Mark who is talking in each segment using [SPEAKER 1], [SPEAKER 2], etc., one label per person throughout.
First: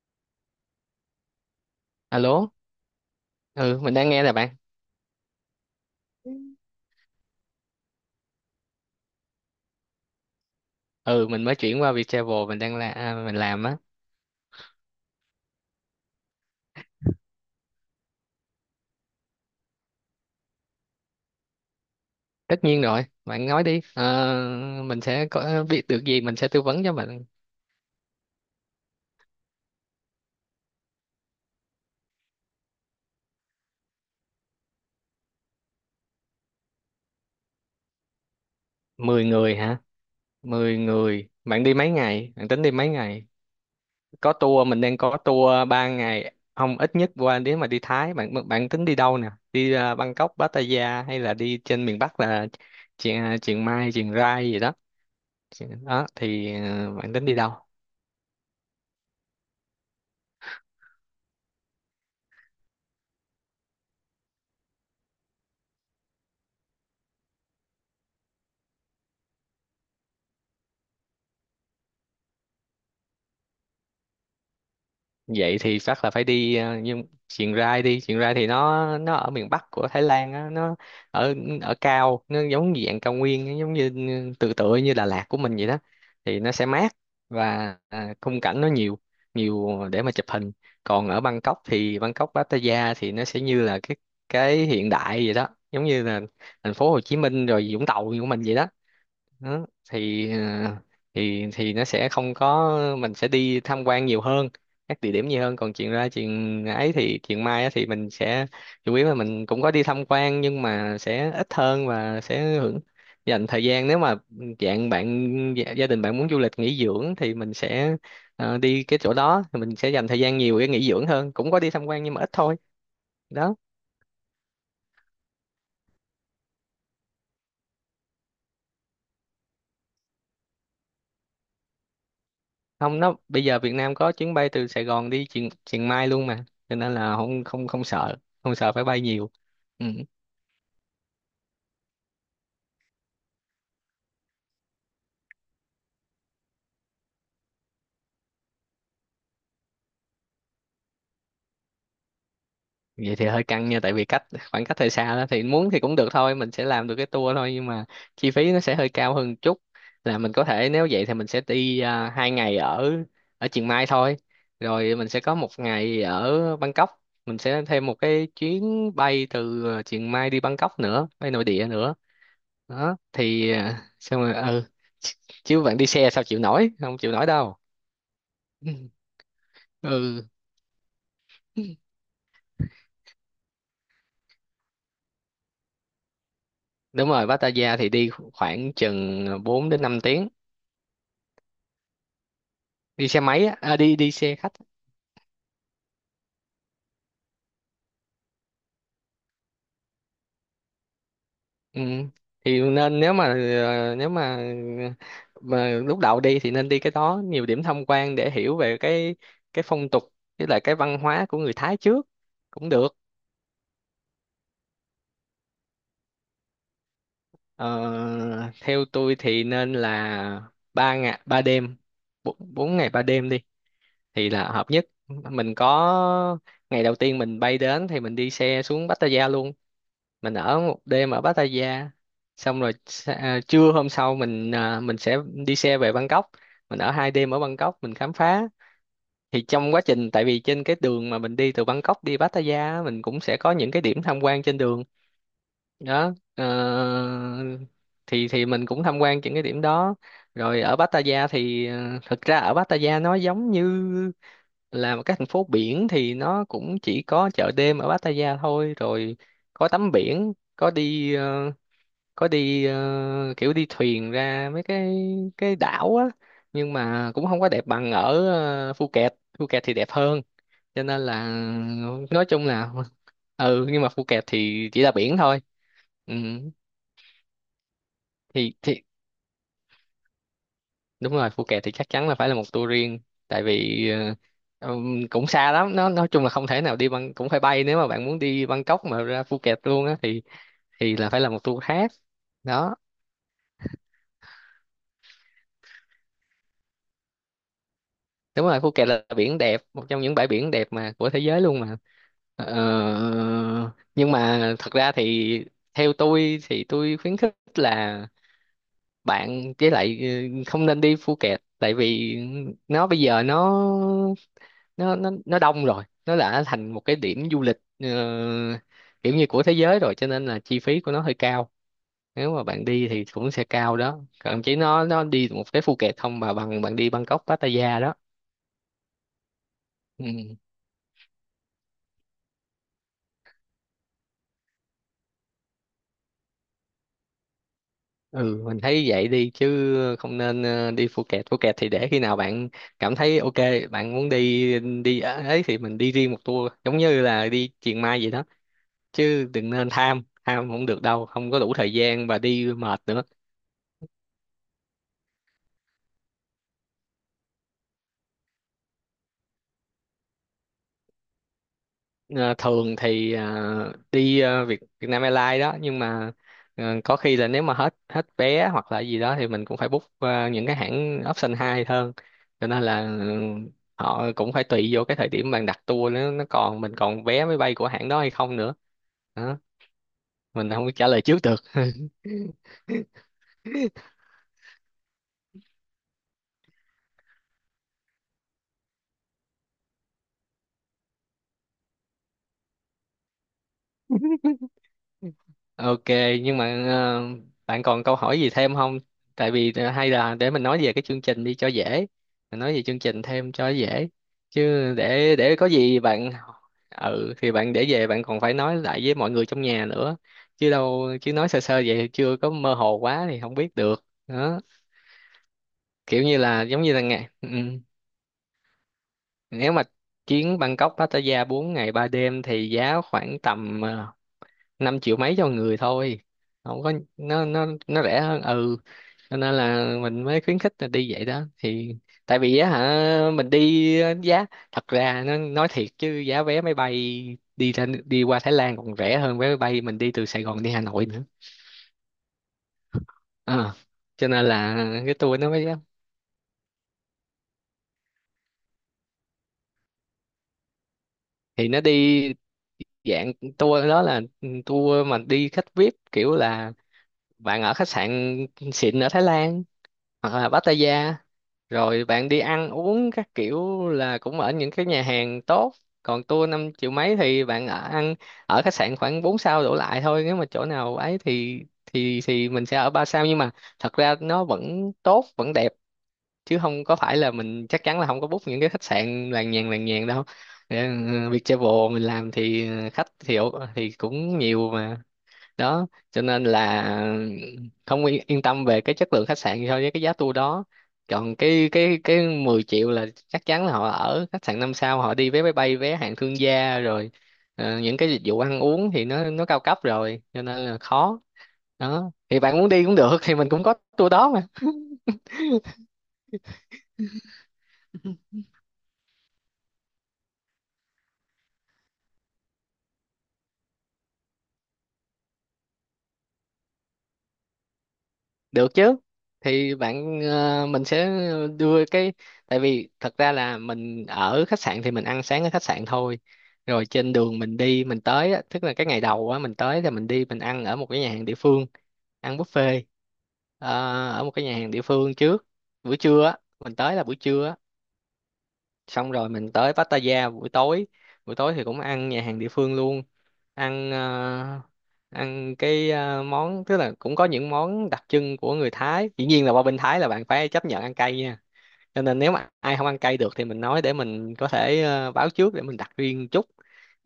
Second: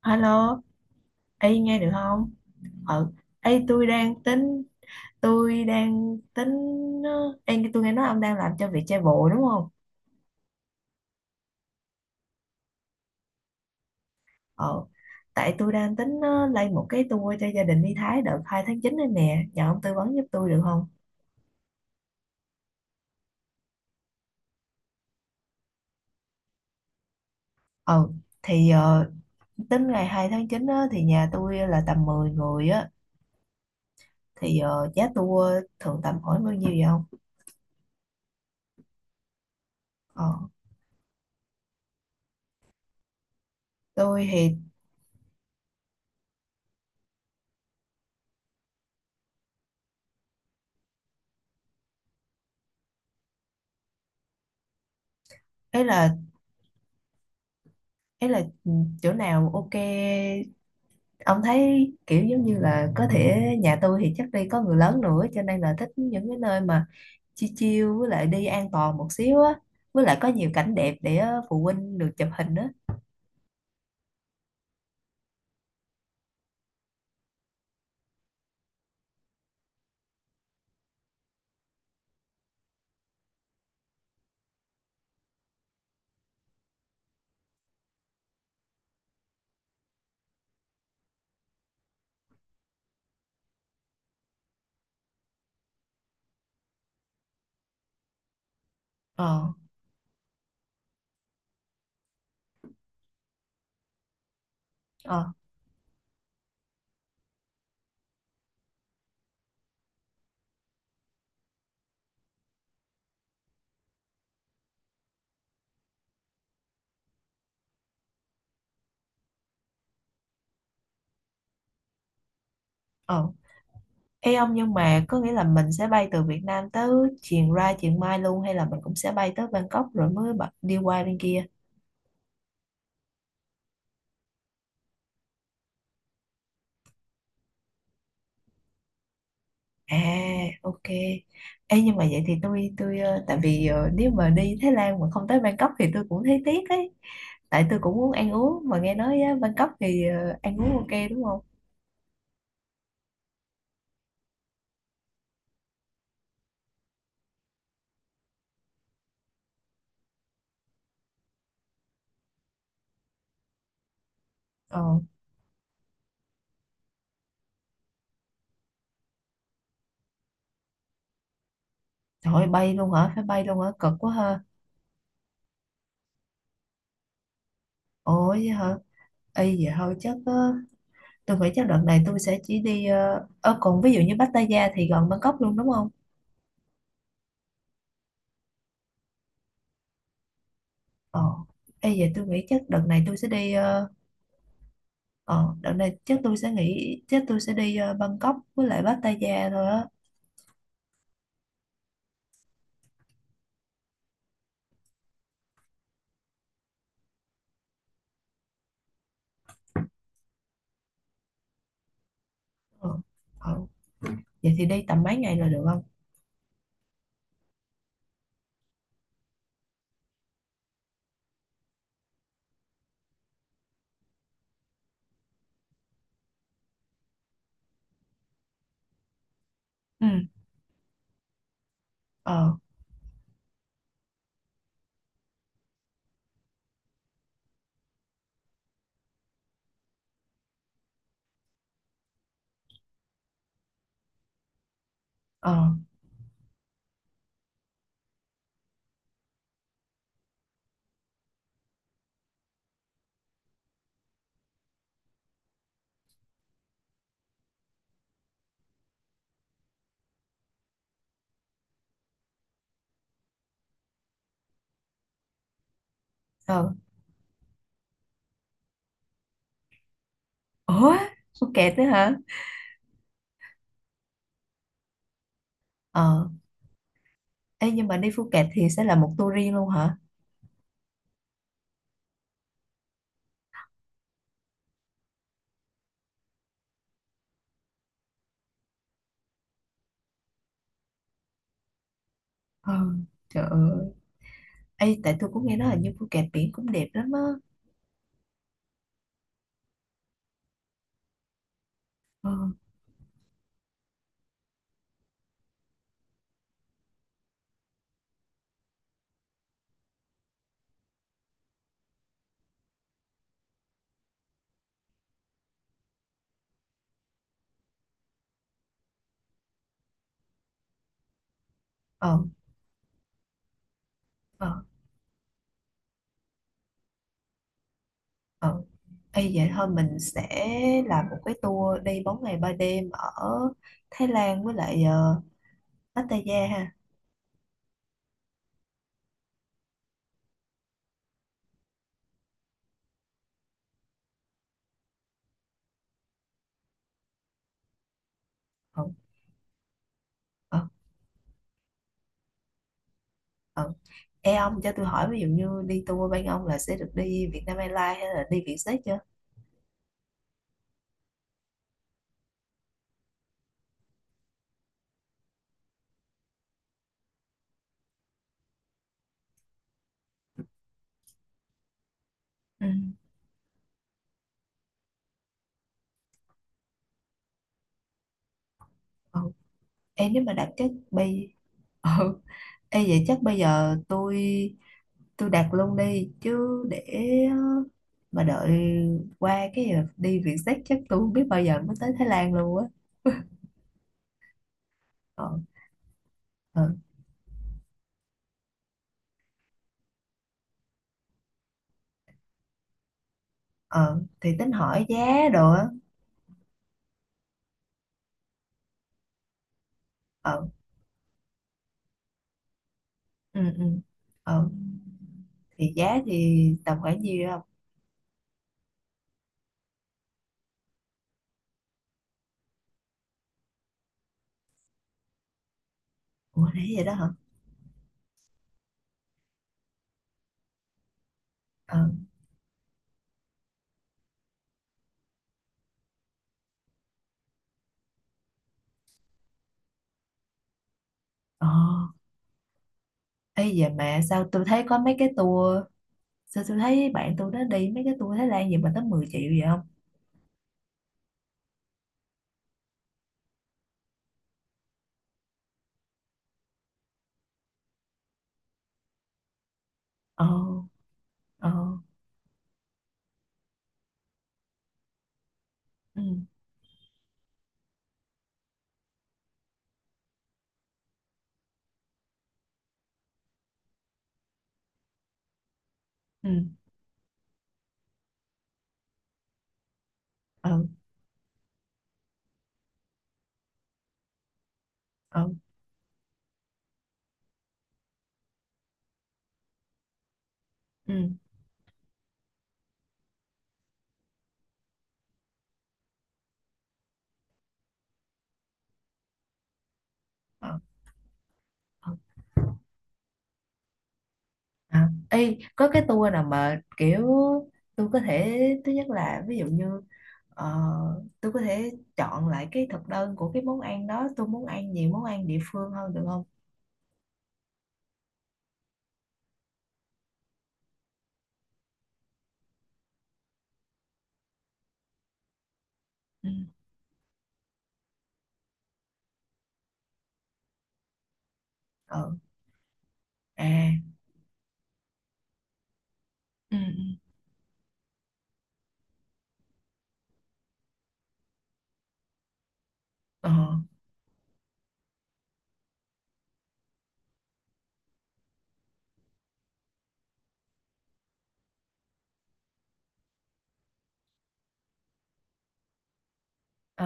[SPEAKER 1] Alo, y nghe được không?
[SPEAKER 2] Alo,
[SPEAKER 1] Ừ, ê
[SPEAKER 2] ừ
[SPEAKER 1] tôi
[SPEAKER 2] mình đang
[SPEAKER 1] đang
[SPEAKER 2] nghe nè bạn.
[SPEAKER 1] tính tôi đang
[SPEAKER 2] Ừ.
[SPEAKER 1] tính ờ, em tôi nghe nói ông đang làm cho việc chạy bộ đúng không?
[SPEAKER 2] Ừ mình mới chuyển qua Viettravel mình đang mình làm á.
[SPEAKER 1] Ờ, tại tôi đang tính lên một cái tour cho gia đình đi Thái đợt 2/9 này nè, nhờ ông tư vấn giúp tôi được không?
[SPEAKER 2] Tất nhiên rồi, bạn nói đi. Ờ, mình sẽ có biết được gì mình sẽ tư vấn cho bạn.
[SPEAKER 1] Ừ, thì tính ngày 2/9 á, thì nhà tôi là tầm 10 người á, thì giá tour thường tầm khoảng bao nhiêu vậy không?
[SPEAKER 2] 10 người hả?
[SPEAKER 1] Ờ,
[SPEAKER 2] 10 người. Bạn đi mấy ngày? Bạn tính đi mấy ngày?
[SPEAKER 1] tôi
[SPEAKER 2] Có
[SPEAKER 1] thì
[SPEAKER 2] tour Mình đang có tour 3 ngày. Không ít nhất qua nếu mà đi Thái bạn bạn tính đi đâu nè? Đi Bangkok, Pattaya hay là đi trên miền Bắc là Chiang Chiang Mai, Chiang Rai gì đó.
[SPEAKER 1] ấy
[SPEAKER 2] Đó
[SPEAKER 1] là
[SPEAKER 2] thì bạn tính đi đâu?
[SPEAKER 1] ấy là chỗ nào ok ông thấy kiểu giống như là có thể nhà tôi thì chắc đi có người lớn nữa cho nên là thích những cái nơi mà chill chill với lại đi an toàn một xíu á, với lại có nhiều cảnh đẹp để phụ huynh được chụp hình á.
[SPEAKER 2] Vậy thì chắc là phải đi nhưng Chiang Rai đi Chiang Rai thì nó ở miền Bắc của Thái Lan á, nó ở ở cao, nó giống như dạng cao nguyên, nó giống như tựa như Đà Lạt của mình vậy đó, thì nó sẽ mát và khung cảnh nó nhiều, nhiều để mà chụp hình. Còn ở Bangkok Pattaya thì nó sẽ như là cái hiện đại vậy đó, giống như là thành phố Hồ Chí Minh rồi Vũng Tàu của mình vậy đó.
[SPEAKER 1] Ờ.
[SPEAKER 2] Đó thì thì nó sẽ không có, mình sẽ đi tham quan nhiều hơn, các địa
[SPEAKER 1] Ờ.
[SPEAKER 2] điểm nhiều hơn, còn chuyện ra chuyện ấy thì chuyện mai á thì mình sẽ chủ yếu là mình cũng có đi tham quan nhưng mà sẽ ít hơn, và sẽ hưởng dành thời gian. Nếu mà dạng bạn gia gia đình bạn muốn du lịch nghỉ dưỡng thì mình sẽ đi cái chỗ đó, thì mình sẽ dành thời gian nhiều để nghỉ dưỡng hơn, cũng có đi tham quan nhưng mà ít thôi.
[SPEAKER 1] Ờ.
[SPEAKER 2] Đó.
[SPEAKER 1] Ê ông, nhưng mà có nghĩa là mình sẽ bay từ Việt Nam tới chiều ra chiều mai luôn, hay là mình cũng sẽ bay tới Bangkok rồi mới đi qua bên kia?
[SPEAKER 2] Không, nó bây giờ Việt Nam có chuyến bay từ Sài Gòn đi Chiang Chiang Mai luôn mà, cho nên là không, không, không sợ, không sợ phải bay nhiều. Ừ.
[SPEAKER 1] À, ok. Ê, nhưng mà vậy thì tôi tại vì nếu mà đi Thái Lan mà không tới Bangkok thì tôi cũng thấy tiếc ấy. Tại tôi cũng muốn ăn uống, mà nghe nói á, Bangkok thì ăn uống ok đúng không?
[SPEAKER 2] Vậy thì hơi căng nha, tại vì khoảng cách hơi xa đó, thì muốn thì cũng được thôi, mình sẽ làm được cái tour thôi, nhưng mà chi phí nó sẽ hơi cao hơn một chút. Là mình có thể, nếu vậy thì mình sẽ đi 2 ngày ở ở Chiang Mai thôi, rồi
[SPEAKER 1] Ờ,
[SPEAKER 2] mình sẽ có 1 ngày ở Bangkok, mình sẽ thêm một cái chuyến bay từ Chiang Mai đi Bangkok nữa, bay nội địa nữa.
[SPEAKER 1] trời ơi, bay luôn
[SPEAKER 2] Đó
[SPEAKER 1] hả? Phải bay
[SPEAKER 2] thì
[SPEAKER 1] luôn hả? Cực quá
[SPEAKER 2] xong rồi.
[SPEAKER 1] ha.
[SPEAKER 2] Ừ, chứ bạn đi xe sao chịu nổi, không chịu nổi đâu.
[SPEAKER 1] Ủa vậy hả? Ê, vậy thôi chắc
[SPEAKER 2] Ừ,
[SPEAKER 1] tôi nghĩ chắc đợt này tôi sẽ chỉ đi còn ví dụ như Pattaya thì gần Bangkok luôn đúng không?
[SPEAKER 2] đúng rồi, Pattaya thì đi khoảng chừng 4 đến 5 tiếng.
[SPEAKER 1] Ờ. Ê, vậy tôi nghĩ chắc đợt này
[SPEAKER 2] Đi
[SPEAKER 1] tôi
[SPEAKER 2] xe
[SPEAKER 1] sẽ
[SPEAKER 2] máy
[SPEAKER 1] đi.
[SPEAKER 2] á,
[SPEAKER 1] Ờ,
[SPEAKER 2] đi đi xe khách á.
[SPEAKER 1] Ờ, đợt này chắc tôi sẽ nghỉ, chắc tôi sẽ đi Bangkok với lại Pattaya thôi á.
[SPEAKER 2] Ừ. Nên nếu mà lúc đầu đi thì nên đi cái đó nhiều điểm tham quan để hiểu về cái phong tục với lại cái văn hóa của người Thái trước cũng
[SPEAKER 1] Ờ.
[SPEAKER 2] được.
[SPEAKER 1] Ờ. Vậy thì đi tầm mấy ngày là được không?
[SPEAKER 2] Ờ, Theo tôi thì nên là 3 ngày 3 đêm, bốn bốn ngày ba đêm đi thì là hợp nhất. Mình có ngày đầu tiên mình bay đến thì mình đi xe xuống Pattaya luôn,
[SPEAKER 1] Ừ.
[SPEAKER 2] mình ở 1 đêm ở Pattaya.
[SPEAKER 1] Ờ.
[SPEAKER 2] Xong rồi trưa hôm sau mình sẽ đi xe về Bangkok, mình ở 2 đêm ở Bangkok, mình khám phá. Thì trong quá trình, tại vì trên cái đường mà mình đi từ Bangkok đi Pattaya á, mình cũng sẽ có những cái điểm tham quan trên đường
[SPEAKER 1] Ờ.
[SPEAKER 2] đó. Ờ, thì mình cũng tham quan những cái điểm đó, rồi ở Pattaya thì thực ra ở Pattaya nó giống như là một cái thành phố biển, thì nó cũng chỉ có chợ đêm ở Pattaya thôi, rồi có tắm biển, kiểu đi thuyền ra mấy cái đảo á,
[SPEAKER 1] Ờ.
[SPEAKER 2] nhưng mà cũng không có đẹp bằng ở Phuket Phuket thì đẹp hơn, cho
[SPEAKER 1] Ủa,
[SPEAKER 2] nên là,
[SPEAKER 1] Phuket nữa hả?
[SPEAKER 2] nói chung là ừ, nhưng mà Phuket thì chỉ là biển thôi. Ừ.
[SPEAKER 1] Ờ, ê, nhưng mà đi Phuket
[SPEAKER 2] thì
[SPEAKER 1] thì
[SPEAKER 2] thì
[SPEAKER 1] sẽ là một tour riêng luôn hả?
[SPEAKER 2] đúng rồi, Phuket thì chắc chắn là phải là một tour riêng, tại vì cũng xa lắm, nó nói chung là không thể nào đi bằng, cũng phải bay, nếu mà bạn muốn đi Bangkok mà ra Phuket luôn á thì là phải là một tour khác. Đó.
[SPEAKER 1] Ờ, trời ơi. Ê, tại tôi cũng nghe nói là như Phuket biển cũng đẹp lắm á.
[SPEAKER 2] Đúng rồi, Phuket là biển đẹp, một trong những bãi biển đẹp mà của thế giới luôn mà.
[SPEAKER 1] Ờ.
[SPEAKER 2] Ờ, nhưng mà thật ra thì theo tôi thì tôi khuyến khích là bạn với lại không nên đi Phuket, tại vì nó bây giờ nó đông rồi, nó đã thành một cái điểm du lịch kiểu như của thế giới rồi, cho nên là chi phí của nó hơi cao.
[SPEAKER 1] Ờ.
[SPEAKER 2] Nếu mà bạn đi thì cũng sẽ cao đó, còn
[SPEAKER 1] Ờ.
[SPEAKER 2] chỉ nó đi một cái Phuket không mà bằng bạn đi Bangkok Pattaya đó.
[SPEAKER 1] Ờ. Ê, vậy thôi mình sẽ
[SPEAKER 2] Ừ.
[SPEAKER 1] làm một cái tour đi 4 ngày 3 đêm ở Thái Lan với lại Pattaya ha.
[SPEAKER 2] Ừ, mình thấy vậy đi chứ không nên đi Phuket Phuket thì để khi nào bạn cảm thấy ok, bạn muốn đi đi ấy thì mình đi riêng một tour, giống như là đi Chiang Mai vậy đó,
[SPEAKER 1] Ờ.
[SPEAKER 2] chứ đừng nên tham, tham
[SPEAKER 1] Ờ.
[SPEAKER 2] không được đâu, không có đủ thời gian và đi mệt nữa.
[SPEAKER 1] Ờ. Ê ông cho tôi hỏi, ví dụ như đi tour bên ông là sẽ được đi Vietnam Airlines hay là đi Vietjet chưa?
[SPEAKER 2] Ờ, Thường thì đi Việt Việt Nam Airlines đó, nhưng mà có khi là nếu mà hết hết vé hoặc là gì đó thì mình cũng phải book những cái hãng option 2 hơn, cho nên
[SPEAKER 1] Ừ.
[SPEAKER 2] là ừ, họ cũng phải tùy vô cái thời điểm bạn đặt tour, nó còn mình còn vé máy bay của hãng đó hay không nữa.
[SPEAKER 1] Ừ.
[SPEAKER 2] Đó.
[SPEAKER 1] Ê nếu mà đặt
[SPEAKER 2] Mình không
[SPEAKER 1] chắc
[SPEAKER 2] biết trả lời trước
[SPEAKER 1] bây.
[SPEAKER 2] được.
[SPEAKER 1] Ừ. Ê vậy chắc bây giờ tôi đặt luôn đi chứ, để ờ, mà đợi qua cái giờ đi Vietjet chắc tôi không biết bao giờ mới tới Thái Lan luôn á. Ờ.
[SPEAKER 2] Ok, nhưng
[SPEAKER 1] Ờ.
[SPEAKER 2] mà bạn còn câu hỏi gì thêm không? Tại vì hay là để mình nói về cái chương trình đi cho dễ. Mình nói về chương trình thêm cho dễ.
[SPEAKER 1] Ờ thì tính
[SPEAKER 2] Chứ
[SPEAKER 1] hỏi
[SPEAKER 2] để
[SPEAKER 1] giá
[SPEAKER 2] để có
[SPEAKER 1] đồ á.
[SPEAKER 2] gì bạn, ừ, thì bạn để về bạn còn phải nói lại với mọi người trong nhà nữa.
[SPEAKER 1] Ờ.
[SPEAKER 2] Chứ đâu, chứ nói sơ sơ vậy chưa, có mơ hồ quá thì không
[SPEAKER 1] Ừ.
[SPEAKER 2] biết
[SPEAKER 1] Ừ.
[SPEAKER 2] được. Đó,
[SPEAKER 1] Ờ thì giá
[SPEAKER 2] kiểu như là
[SPEAKER 1] thì
[SPEAKER 2] giống như
[SPEAKER 1] tầm
[SPEAKER 2] là
[SPEAKER 1] khoảng
[SPEAKER 2] ngày,
[SPEAKER 1] nhiêu
[SPEAKER 2] ừ.
[SPEAKER 1] không?
[SPEAKER 2] Ừ. Nếu mà chuyến Bangkok Pattaya 4 ngày 3 đêm thì giá khoảng tầm 5 triệu mấy cho người thôi.
[SPEAKER 1] Ủa
[SPEAKER 2] Không có,
[SPEAKER 1] nãy vậy đó hả?
[SPEAKER 2] nó rẻ hơn. Ừ, cho nên là mình mới khuyến khích là đi vậy đó thì.
[SPEAKER 1] Ờ.
[SPEAKER 2] Tại vì á hả, mình đi á, giá thật ra nó, nói thiệt chứ giá vé máy bay đi ra, đi qua Thái Lan còn rẻ hơn vé máy bay mình đi từ Sài Gòn đi Hà Nội nữa.
[SPEAKER 1] Ờ. Ê
[SPEAKER 2] Ờ.
[SPEAKER 1] vậy mà
[SPEAKER 2] Cho nên
[SPEAKER 1] sao tôi
[SPEAKER 2] là
[SPEAKER 1] thấy có mấy
[SPEAKER 2] cái
[SPEAKER 1] cái
[SPEAKER 2] tour nó mới.
[SPEAKER 1] tour. Sao tôi thấy bạn tôi nó đi mấy cái tour Thái Lan gì mà tới 10 triệu vậy không?
[SPEAKER 2] Thì nó đi dạng tour đó là tour mà đi khách VIP, kiểu là bạn ở khách sạn xịn ở Thái Lan hoặc
[SPEAKER 1] Ờ.
[SPEAKER 2] là Pattaya,
[SPEAKER 1] Ờ.
[SPEAKER 2] rồi bạn đi ăn uống các kiểu là cũng ở những cái nhà hàng tốt.
[SPEAKER 1] Ừ.
[SPEAKER 2] Còn tour 5 triệu mấy thì bạn ở ăn ở khách sạn khoảng 4 sao đổ lại thôi, nếu mà chỗ nào ấy thì mình sẽ ở 3 sao, nhưng mà thật ra nó vẫn tốt vẫn đẹp,
[SPEAKER 1] Ừ.
[SPEAKER 2] chứ không có phải là mình, chắc chắn là không có book những cái khách sạn làng nhàng đâu. Ừ,
[SPEAKER 1] Ừ.
[SPEAKER 2] Viettravel mình làm thì khách thì thì cũng nhiều mà.
[SPEAKER 1] Ừ.
[SPEAKER 2] Đó cho nên là không yên tâm về cái chất lượng khách sạn so với cái giá tour đó.
[SPEAKER 1] Ừ.
[SPEAKER 2] Còn cái 10 triệu là chắc chắn là họ ở khách sạn 5 sao, họ đi vé máy bay vé hạng thương gia rồi, những cái dịch vụ ăn uống thì nó cao cấp rồi, cho nên là
[SPEAKER 1] Ờ.
[SPEAKER 2] khó.
[SPEAKER 1] Ờ,
[SPEAKER 2] Đó thì bạn muốn đi cũng được, thì mình cũng có tour đó.
[SPEAKER 1] à. Ê có cái tour nào mà kiểu tôi có thể. Thứ nhất là ví dụ như ờ, tôi có thể chọn lại cái thực đơn của cái món ăn đó. Tôi muốn ăn nhiều món ăn địa phương hơn được không?
[SPEAKER 2] Được chứ. Thì mình sẽ đưa cái, tại vì thật ra là mình ở khách sạn thì mình ăn sáng ở khách sạn thôi.
[SPEAKER 1] Ừ.
[SPEAKER 2] Rồi trên đường mình đi mình tới á, tức là cái ngày đầu á, mình tới thì mình đi, mình ăn ở một cái nhà hàng địa phương, ăn
[SPEAKER 1] Ừ.
[SPEAKER 2] buffet ờ,
[SPEAKER 1] À.
[SPEAKER 2] ở một cái nhà hàng địa phương trước. Buổi trưa á, mình
[SPEAKER 1] Ừ.
[SPEAKER 2] tới là buổi trưa á, xong rồi mình tới Pattaya buổi tối, buổi tối thì cũng ăn nhà hàng địa phương luôn.
[SPEAKER 1] Ừ. Ờ.
[SPEAKER 2] Ăn ăn món, tức là cũng có những món đặc trưng của người Thái. Dĩ nhiên là qua bên Thái là bạn phải chấp nhận ăn cay nha, cho nên nếu mà ai không ăn cay được thì mình nói để mình có thể báo trước để mình đặt riêng chút.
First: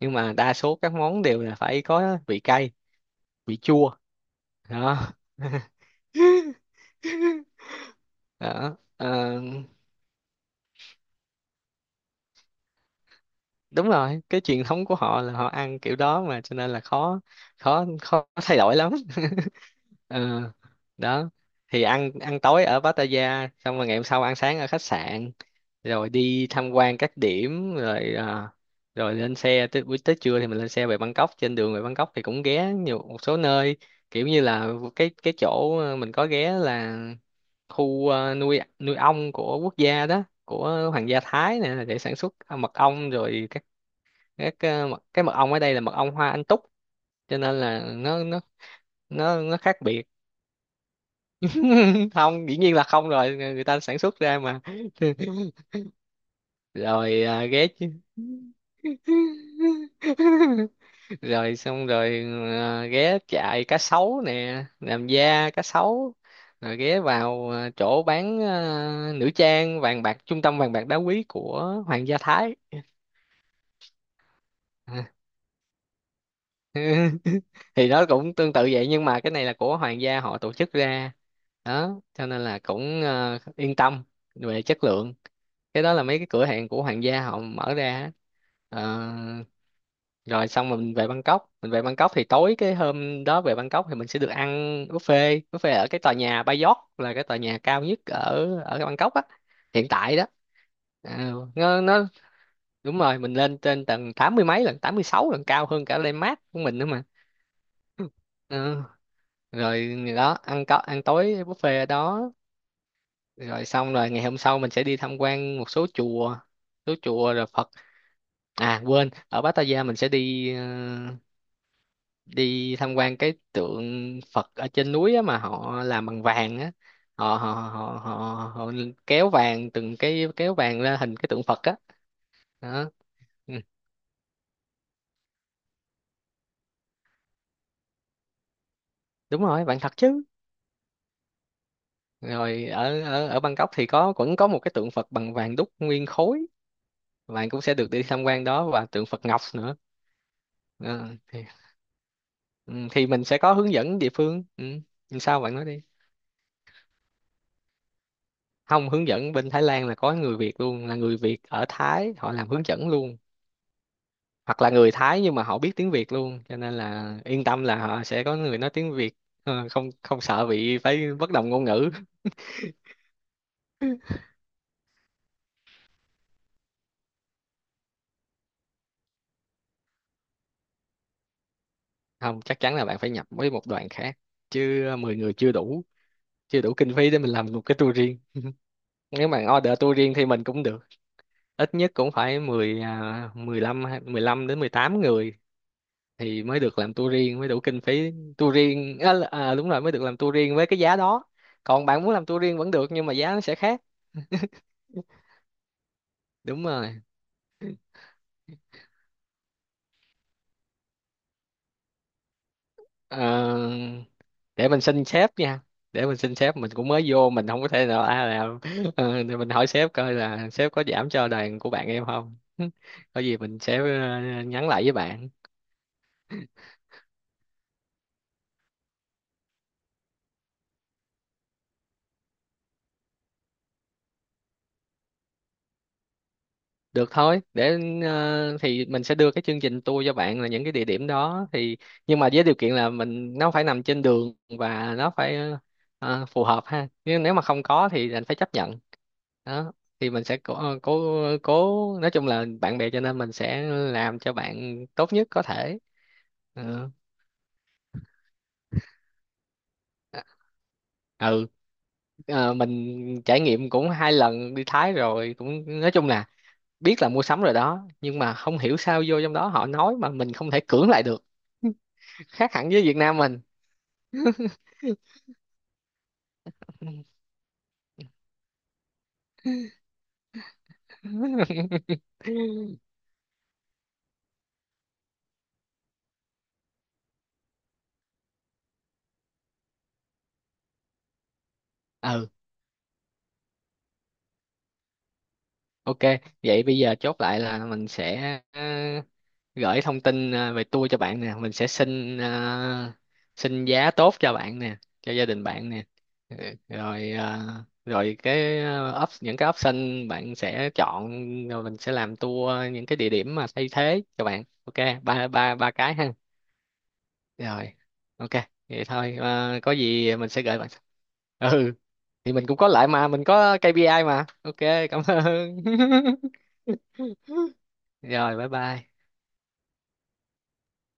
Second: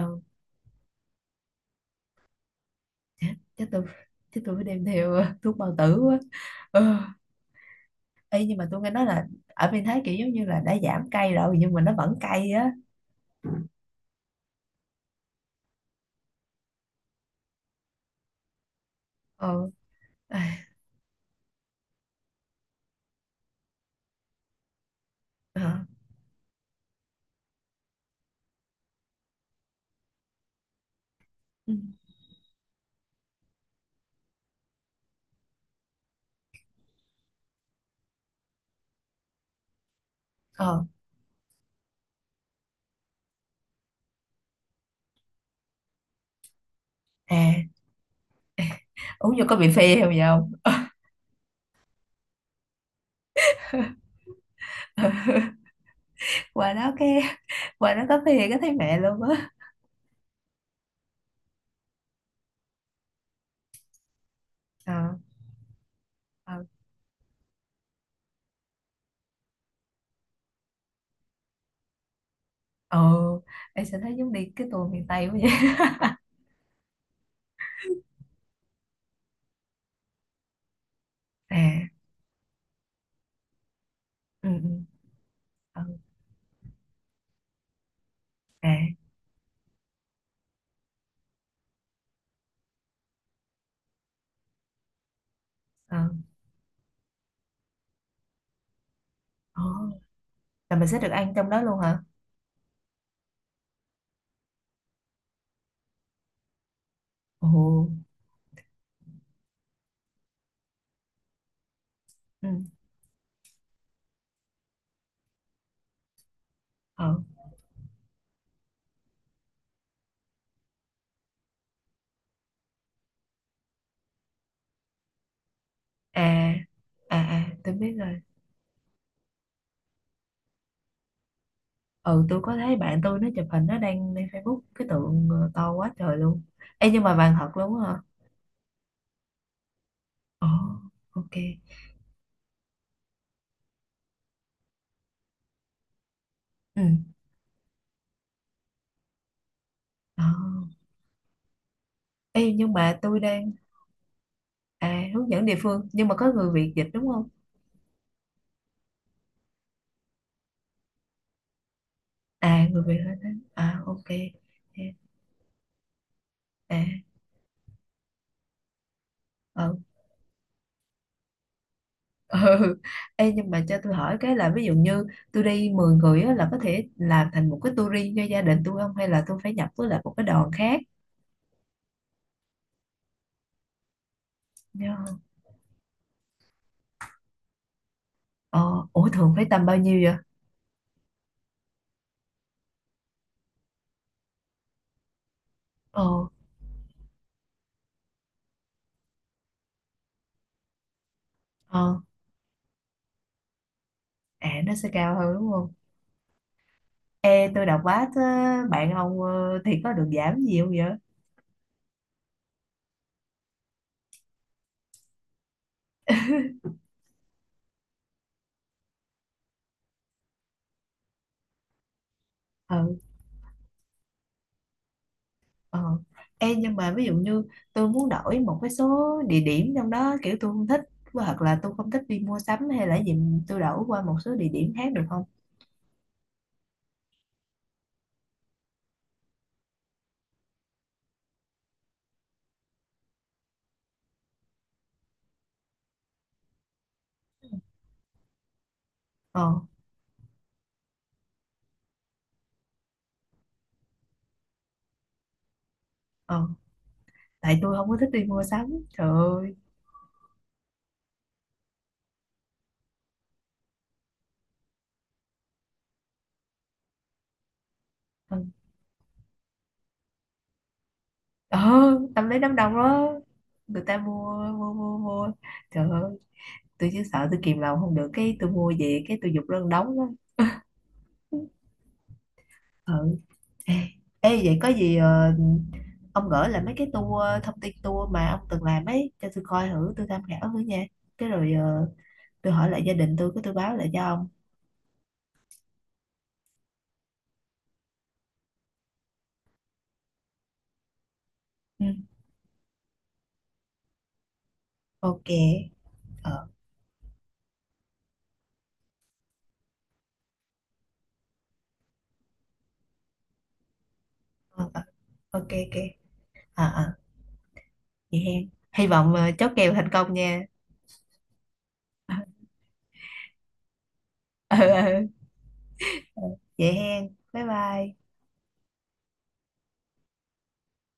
[SPEAKER 2] Nhưng mà đa số các món đều là phải có vị cay,
[SPEAKER 1] Chắc,
[SPEAKER 2] vị
[SPEAKER 1] chắc tôi
[SPEAKER 2] chua
[SPEAKER 1] Chắc tôi phải đem
[SPEAKER 2] đó.
[SPEAKER 1] theo thuốc bao tử quá. Ừ. Ê, nhưng mà
[SPEAKER 2] Đó.
[SPEAKER 1] tôi nghe nói
[SPEAKER 2] Ờ,
[SPEAKER 1] là ở bên Thái kiểu giống như là đã giảm cay rồi nhưng mà nó vẫn cay á.
[SPEAKER 2] đúng rồi, cái truyền thống của họ là họ ăn kiểu đó mà, cho nên là khó, khó thay đổi lắm.
[SPEAKER 1] Ờ.
[SPEAKER 2] Ờ,
[SPEAKER 1] À.
[SPEAKER 2] đó, thì ăn, ăn tối ở Pattaya xong rồi ngày hôm sau ăn sáng ở khách sạn,
[SPEAKER 1] Ờ.
[SPEAKER 2] rồi đi tham quan các điểm, rồi rồi lên xe tới buổi, tới trưa thì mình lên xe về Bangkok. Trên
[SPEAKER 1] Ừ.
[SPEAKER 2] đường về Bangkok thì cũng ghé nhiều, một số nơi, kiểu như là cái chỗ mình có ghé là khu nuôi nuôi ong của quốc gia đó,
[SPEAKER 1] Ờ.
[SPEAKER 2] của hoàng gia Thái nè, để sản xuất mật ong. Rồi cái mật ong ở đây là mật ong hoa anh túc, cho nên
[SPEAKER 1] À,
[SPEAKER 2] là nó
[SPEAKER 1] uống
[SPEAKER 2] nó
[SPEAKER 1] vô có
[SPEAKER 2] nó
[SPEAKER 1] bị
[SPEAKER 2] khác
[SPEAKER 1] phê
[SPEAKER 2] biệt.
[SPEAKER 1] không vậy không?
[SPEAKER 2] Không, dĩ nhiên là không rồi, người, người ta sản xuất ra mà.
[SPEAKER 1] qua đó
[SPEAKER 2] Rồi
[SPEAKER 1] cái
[SPEAKER 2] ghé chứ.
[SPEAKER 1] Qua đó có phê cái thấy mẹ luôn á.
[SPEAKER 2] Rồi xong rồi ghé chạy cá sấu nè,
[SPEAKER 1] Ờ.
[SPEAKER 2] làm da cá sấu,
[SPEAKER 1] Ờ.
[SPEAKER 2] rồi ghé vào chỗ bán nữ trang vàng bạc, trung tâm vàng bạc đá quý của Hoàng gia Thái.
[SPEAKER 1] Ờ. Em sẽ thấy giống đi cái tour miền
[SPEAKER 2] À,
[SPEAKER 1] Tây quá vậy.
[SPEAKER 2] thì nó cũng tương tự vậy nhưng mà cái này là của hoàng gia họ tổ chức ra
[SPEAKER 1] À.
[SPEAKER 2] đó, cho nên là cũng yên tâm
[SPEAKER 1] Ừ.
[SPEAKER 2] về
[SPEAKER 1] Ừ.
[SPEAKER 2] chất lượng. Cái
[SPEAKER 1] Ờ.
[SPEAKER 2] đó là mấy cái cửa hàng của hoàng gia họ mở ra á.
[SPEAKER 1] À.
[SPEAKER 2] Ờ, rồi xong mình về Bangkok, mình về Bangkok thì tối cái hôm đó về Bangkok thì mình sẽ được ăn buffet, buffet ở
[SPEAKER 1] Ờ.
[SPEAKER 2] cái tòa nhà Bayot, là cái tòa nhà cao nhất ở ở Bangkok á
[SPEAKER 1] Ờ.
[SPEAKER 2] hiện tại đó.
[SPEAKER 1] Là mình sẽ được
[SPEAKER 2] Ờ,
[SPEAKER 1] ăn trong đó luôn hả?
[SPEAKER 2] nó Đúng rồi, mình lên trên tầng tám mươi mấy, lần tám mươi sáu, lần cao hơn cả Landmark của mình nữa mà.
[SPEAKER 1] Ồ.
[SPEAKER 2] Ờ, rồi đó, ăn, có ăn tối buffet ở đó,
[SPEAKER 1] Ừ.
[SPEAKER 2] rồi xong rồi ngày hôm sau mình sẽ đi tham quan một số chùa,
[SPEAKER 1] Ờ.
[SPEAKER 2] rồi Phật, à quên, ở Pattaya mình sẽ đi đi tham quan cái tượng Phật ở trên núi á mà họ làm bằng
[SPEAKER 1] À.
[SPEAKER 2] vàng á.
[SPEAKER 1] À.
[SPEAKER 2] Họ
[SPEAKER 1] À.
[SPEAKER 2] họ
[SPEAKER 1] Tôi biết
[SPEAKER 2] họ họ,
[SPEAKER 1] rồi.
[SPEAKER 2] Họ kéo vàng, từng cái kéo vàng ra hình cái tượng Phật á
[SPEAKER 1] Ừ, tôi có thấy
[SPEAKER 2] đó.
[SPEAKER 1] bạn tôi nó chụp
[SPEAKER 2] Ừ,
[SPEAKER 1] hình nó đăng lên Facebook cái tượng to quá trời luôn. Ê nhưng mà vàng thật luôn á hả?
[SPEAKER 2] đúng rồi, vàng thật chứ.
[SPEAKER 1] Ồ. Ok.
[SPEAKER 2] Rồi ở ở ở Bangkok thì có, vẫn có một cái tượng Phật bằng vàng đúc nguyên khối,
[SPEAKER 1] Ừ.
[SPEAKER 2] bạn cũng sẽ được đi tham quan đó, và tượng Phật Ngọc nữa.
[SPEAKER 1] Ờ.
[SPEAKER 2] Ờ, thì,
[SPEAKER 1] Ê nhưng
[SPEAKER 2] ừ,
[SPEAKER 1] mà
[SPEAKER 2] thì
[SPEAKER 1] tôi
[SPEAKER 2] mình sẽ
[SPEAKER 1] đang.
[SPEAKER 2] có hướng dẫn địa phương, ừ.
[SPEAKER 1] À,
[SPEAKER 2] Nhưng
[SPEAKER 1] hướng
[SPEAKER 2] sao
[SPEAKER 1] dẫn địa
[SPEAKER 2] bạn nói đi.
[SPEAKER 1] phương nhưng mà có người Việt dịch đúng không?
[SPEAKER 2] Không, hướng dẫn bên Thái Lan là có người Việt luôn, là người Việt ở Thái họ làm hướng
[SPEAKER 1] À người
[SPEAKER 2] dẫn
[SPEAKER 1] Việt
[SPEAKER 2] luôn,
[SPEAKER 1] lên đó à, ok.
[SPEAKER 2] hoặc là người Thái nhưng mà họ biết tiếng Việt luôn, cho nên
[SPEAKER 1] À.
[SPEAKER 2] là yên tâm là họ sẽ có người nói tiếng Việt. Ờ,
[SPEAKER 1] Ừ.
[SPEAKER 2] không không sợ bị phải bất đồng ngôn ngữ.
[SPEAKER 1] Ừ. Ê nhưng mà cho tôi hỏi cái là, ví dụ như tôi đi 10 người á là có thể làm thành một cái tour cho gia đình tôi không, hay là tôi phải nhập với lại một cái đoàn khác?
[SPEAKER 2] Không, chắc chắn là bạn phải nhập với một đoàn khác chứ,
[SPEAKER 1] Dạ.
[SPEAKER 2] 10 người chưa đủ, chưa đủ kinh phí để mình làm một cái tour riêng.
[SPEAKER 1] Ờ, ủa
[SPEAKER 2] Nếu
[SPEAKER 1] thường
[SPEAKER 2] mà
[SPEAKER 1] phải tầm
[SPEAKER 2] order
[SPEAKER 1] bao
[SPEAKER 2] tour
[SPEAKER 1] nhiêu
[SPEAKER 2] riêng
[SPEAKER 1] vậy?
[SPEAKER 2] thì mình cũng được, ít nhất cũng phải 10 15 hay- 15 đến 18 người
[SPEAKER 1] Ờ.
[SPEAKER 2] thì mới được làm tour riêng, mới đủ kinh phí. Tour riêng đúng rồi, mới được làm tour riêng với cái giá đó,
[SPEAKER 1] Ờ.
[SPEAKER 2] còn bạn muốn làm tour riêng vẫn được nhưng mà giá nó sẽ khác.
[SPEAKER 1] À nó sẽ cao hơn đúng không?
[SPEAKER 2] Đúng rồi.
[SPEAKER 1] Ê tôi đọc báo thế, bạn ông thì có được giảm gì không vậy?
[SPEAKER 2] Ờ, để mình xin sếp nha, để mình xin sếp, mình cũng mới vô mình không có thể nào làm. Ờ, thì mình hỏi sếp coi là sếp có giảm cho đoàn của bạn em không.
[SPEAKER 1] Ừ.
[SPEAKER 2] Có gì mình sẽ nhắn lại với bạn.
[SPEAKER 1] Ờ. Ê nhưng mà ví dụ như tôi muốn đổi một cái số địa điểm trong đó, kiểu tôi không thích hoặc là tôi không thích đi mua sắm hay là gì, tôi đổi qua một số địa điểm khác được không?
[SPEAKER 2] Được thôi, để thì mình sẽ đưa cái chương trình tour cho bạn là những cái địa điểm đó thì, nhưng mà với điều kiện là mình, nó phải nằm trên đường và nó phải phù hợp ha. Nhưng nếu mà không có thì anh phải chấp nhận.
[SPEAKER 1] Ờ.
[SPEAKER 2] Đó, thì mình sẽ cố, ờ, cố cố, nói chung là bạn bè cho nên mình sẽ làm cho bạn tốt nhất có thể.
[SPEAKER 1] Ờ.
[SPEAKER 2] Ừ.
[SPEAKER 1] Tại tôi không có thích đi mua sắm. Trời ơi.
[SPEAKER 2] Ừ. Ờ, mình trải nghiệm cũng 2 lần đi Thái rồi, cũng nói chung là biết là mua sắm rồi đó, nhưng mà
[SPEAKER 1] Ừ.
[SPEAKER 2] không hiểu sao vô trong đó họ nói mà mình không thể cưỡng lại được.
[SPEAKER 1] Ờ. Tâm lý
[SPEAKER 2] Khác
[SPEAKER 1] đám
[SPEAKER 2] hẳn
[SPEAKER 1] đông
[SPEAKER 2] với Việt
[SPEAKER 1] đó.
[SPEAKER 2] Nam mình.
[SPEAKER 1] Người ta mua mua mua mua. Trời ơi, tôi chỉ sợ tôi kìm lòng không được cái tôi mua về cái tôi giục lân đóng đó. Ừ. Ê, ê, vậy có gì ông gửi lại mấy cái tour, thông tin tour mà ông từng làm ấy cho tôi coi thử, tôi tham khảo thử nha. Cái rồi
[SPEAKER 2] Ừ.
[SPEAKER 1] tôi hỏi lại gia đình tôi cái tôi báo lại cho ông.
[SPEAKER 2] Ok, vậy bây giờ chốt lại là mình sẽ gửi thông tin về tour cho bạn nè, mình sẽ
[SPEAKER 1] Ừ,
[SPEAKER 2] xin xin giá tốt cho bạn nè, cho gia
[SPEAKER 1] ok.
[SPEAKER 2] đình bạn nè. Ừ,
[SPEAKER 1] Ờ.
[SPEAKER 2] rồi rồi những cái option bạn sẽ chọn, rồi mình sẽ làm tour những cái địa điểm mà thay thế cho bạn,
[SPEAKER 1] Ờ.
[SPEAKER 2] ok
[SPEAKER 1] Ờ.
[SPEAKER 2] ba
[SPEAKER 1] Ok
[SPEAKER 2] ba ba
[SPEAKER 1] ok.
[SPEAKER 2] cái ha.
[SPEAKER 1] À. À.
[SPEAKER 2] Rồi.
[SPEAKER 1] Vậy
[SPEAKER 2] Ok,
[SPEAKER 1] hen,
[SPEAKER 2] vậy
[SPEAKER 1] hy vọng
[SPEAKER 2] thôi,
[SPEAKER 1] chốt
[SPEAKER 2] có
[SPEAKER 1] kèo thành công
[SPEAKER 2] gì mình sẽ
[SPEAKER 1] nha.
[SPEAKER 2] gửi bạn. Ừ, thì mình cũng có lại mà, mình có KPI mà.
[SPEAKER 1] Ừ,
[SPEAKER 2] Ok, cảm
[SPEAKER 1] ừ.
[SPEAKER 2] ơn.
[SPEAKER 1] Ờ, vậy hen bye bye.
[SPEAKER 2] Rồi, bye bye.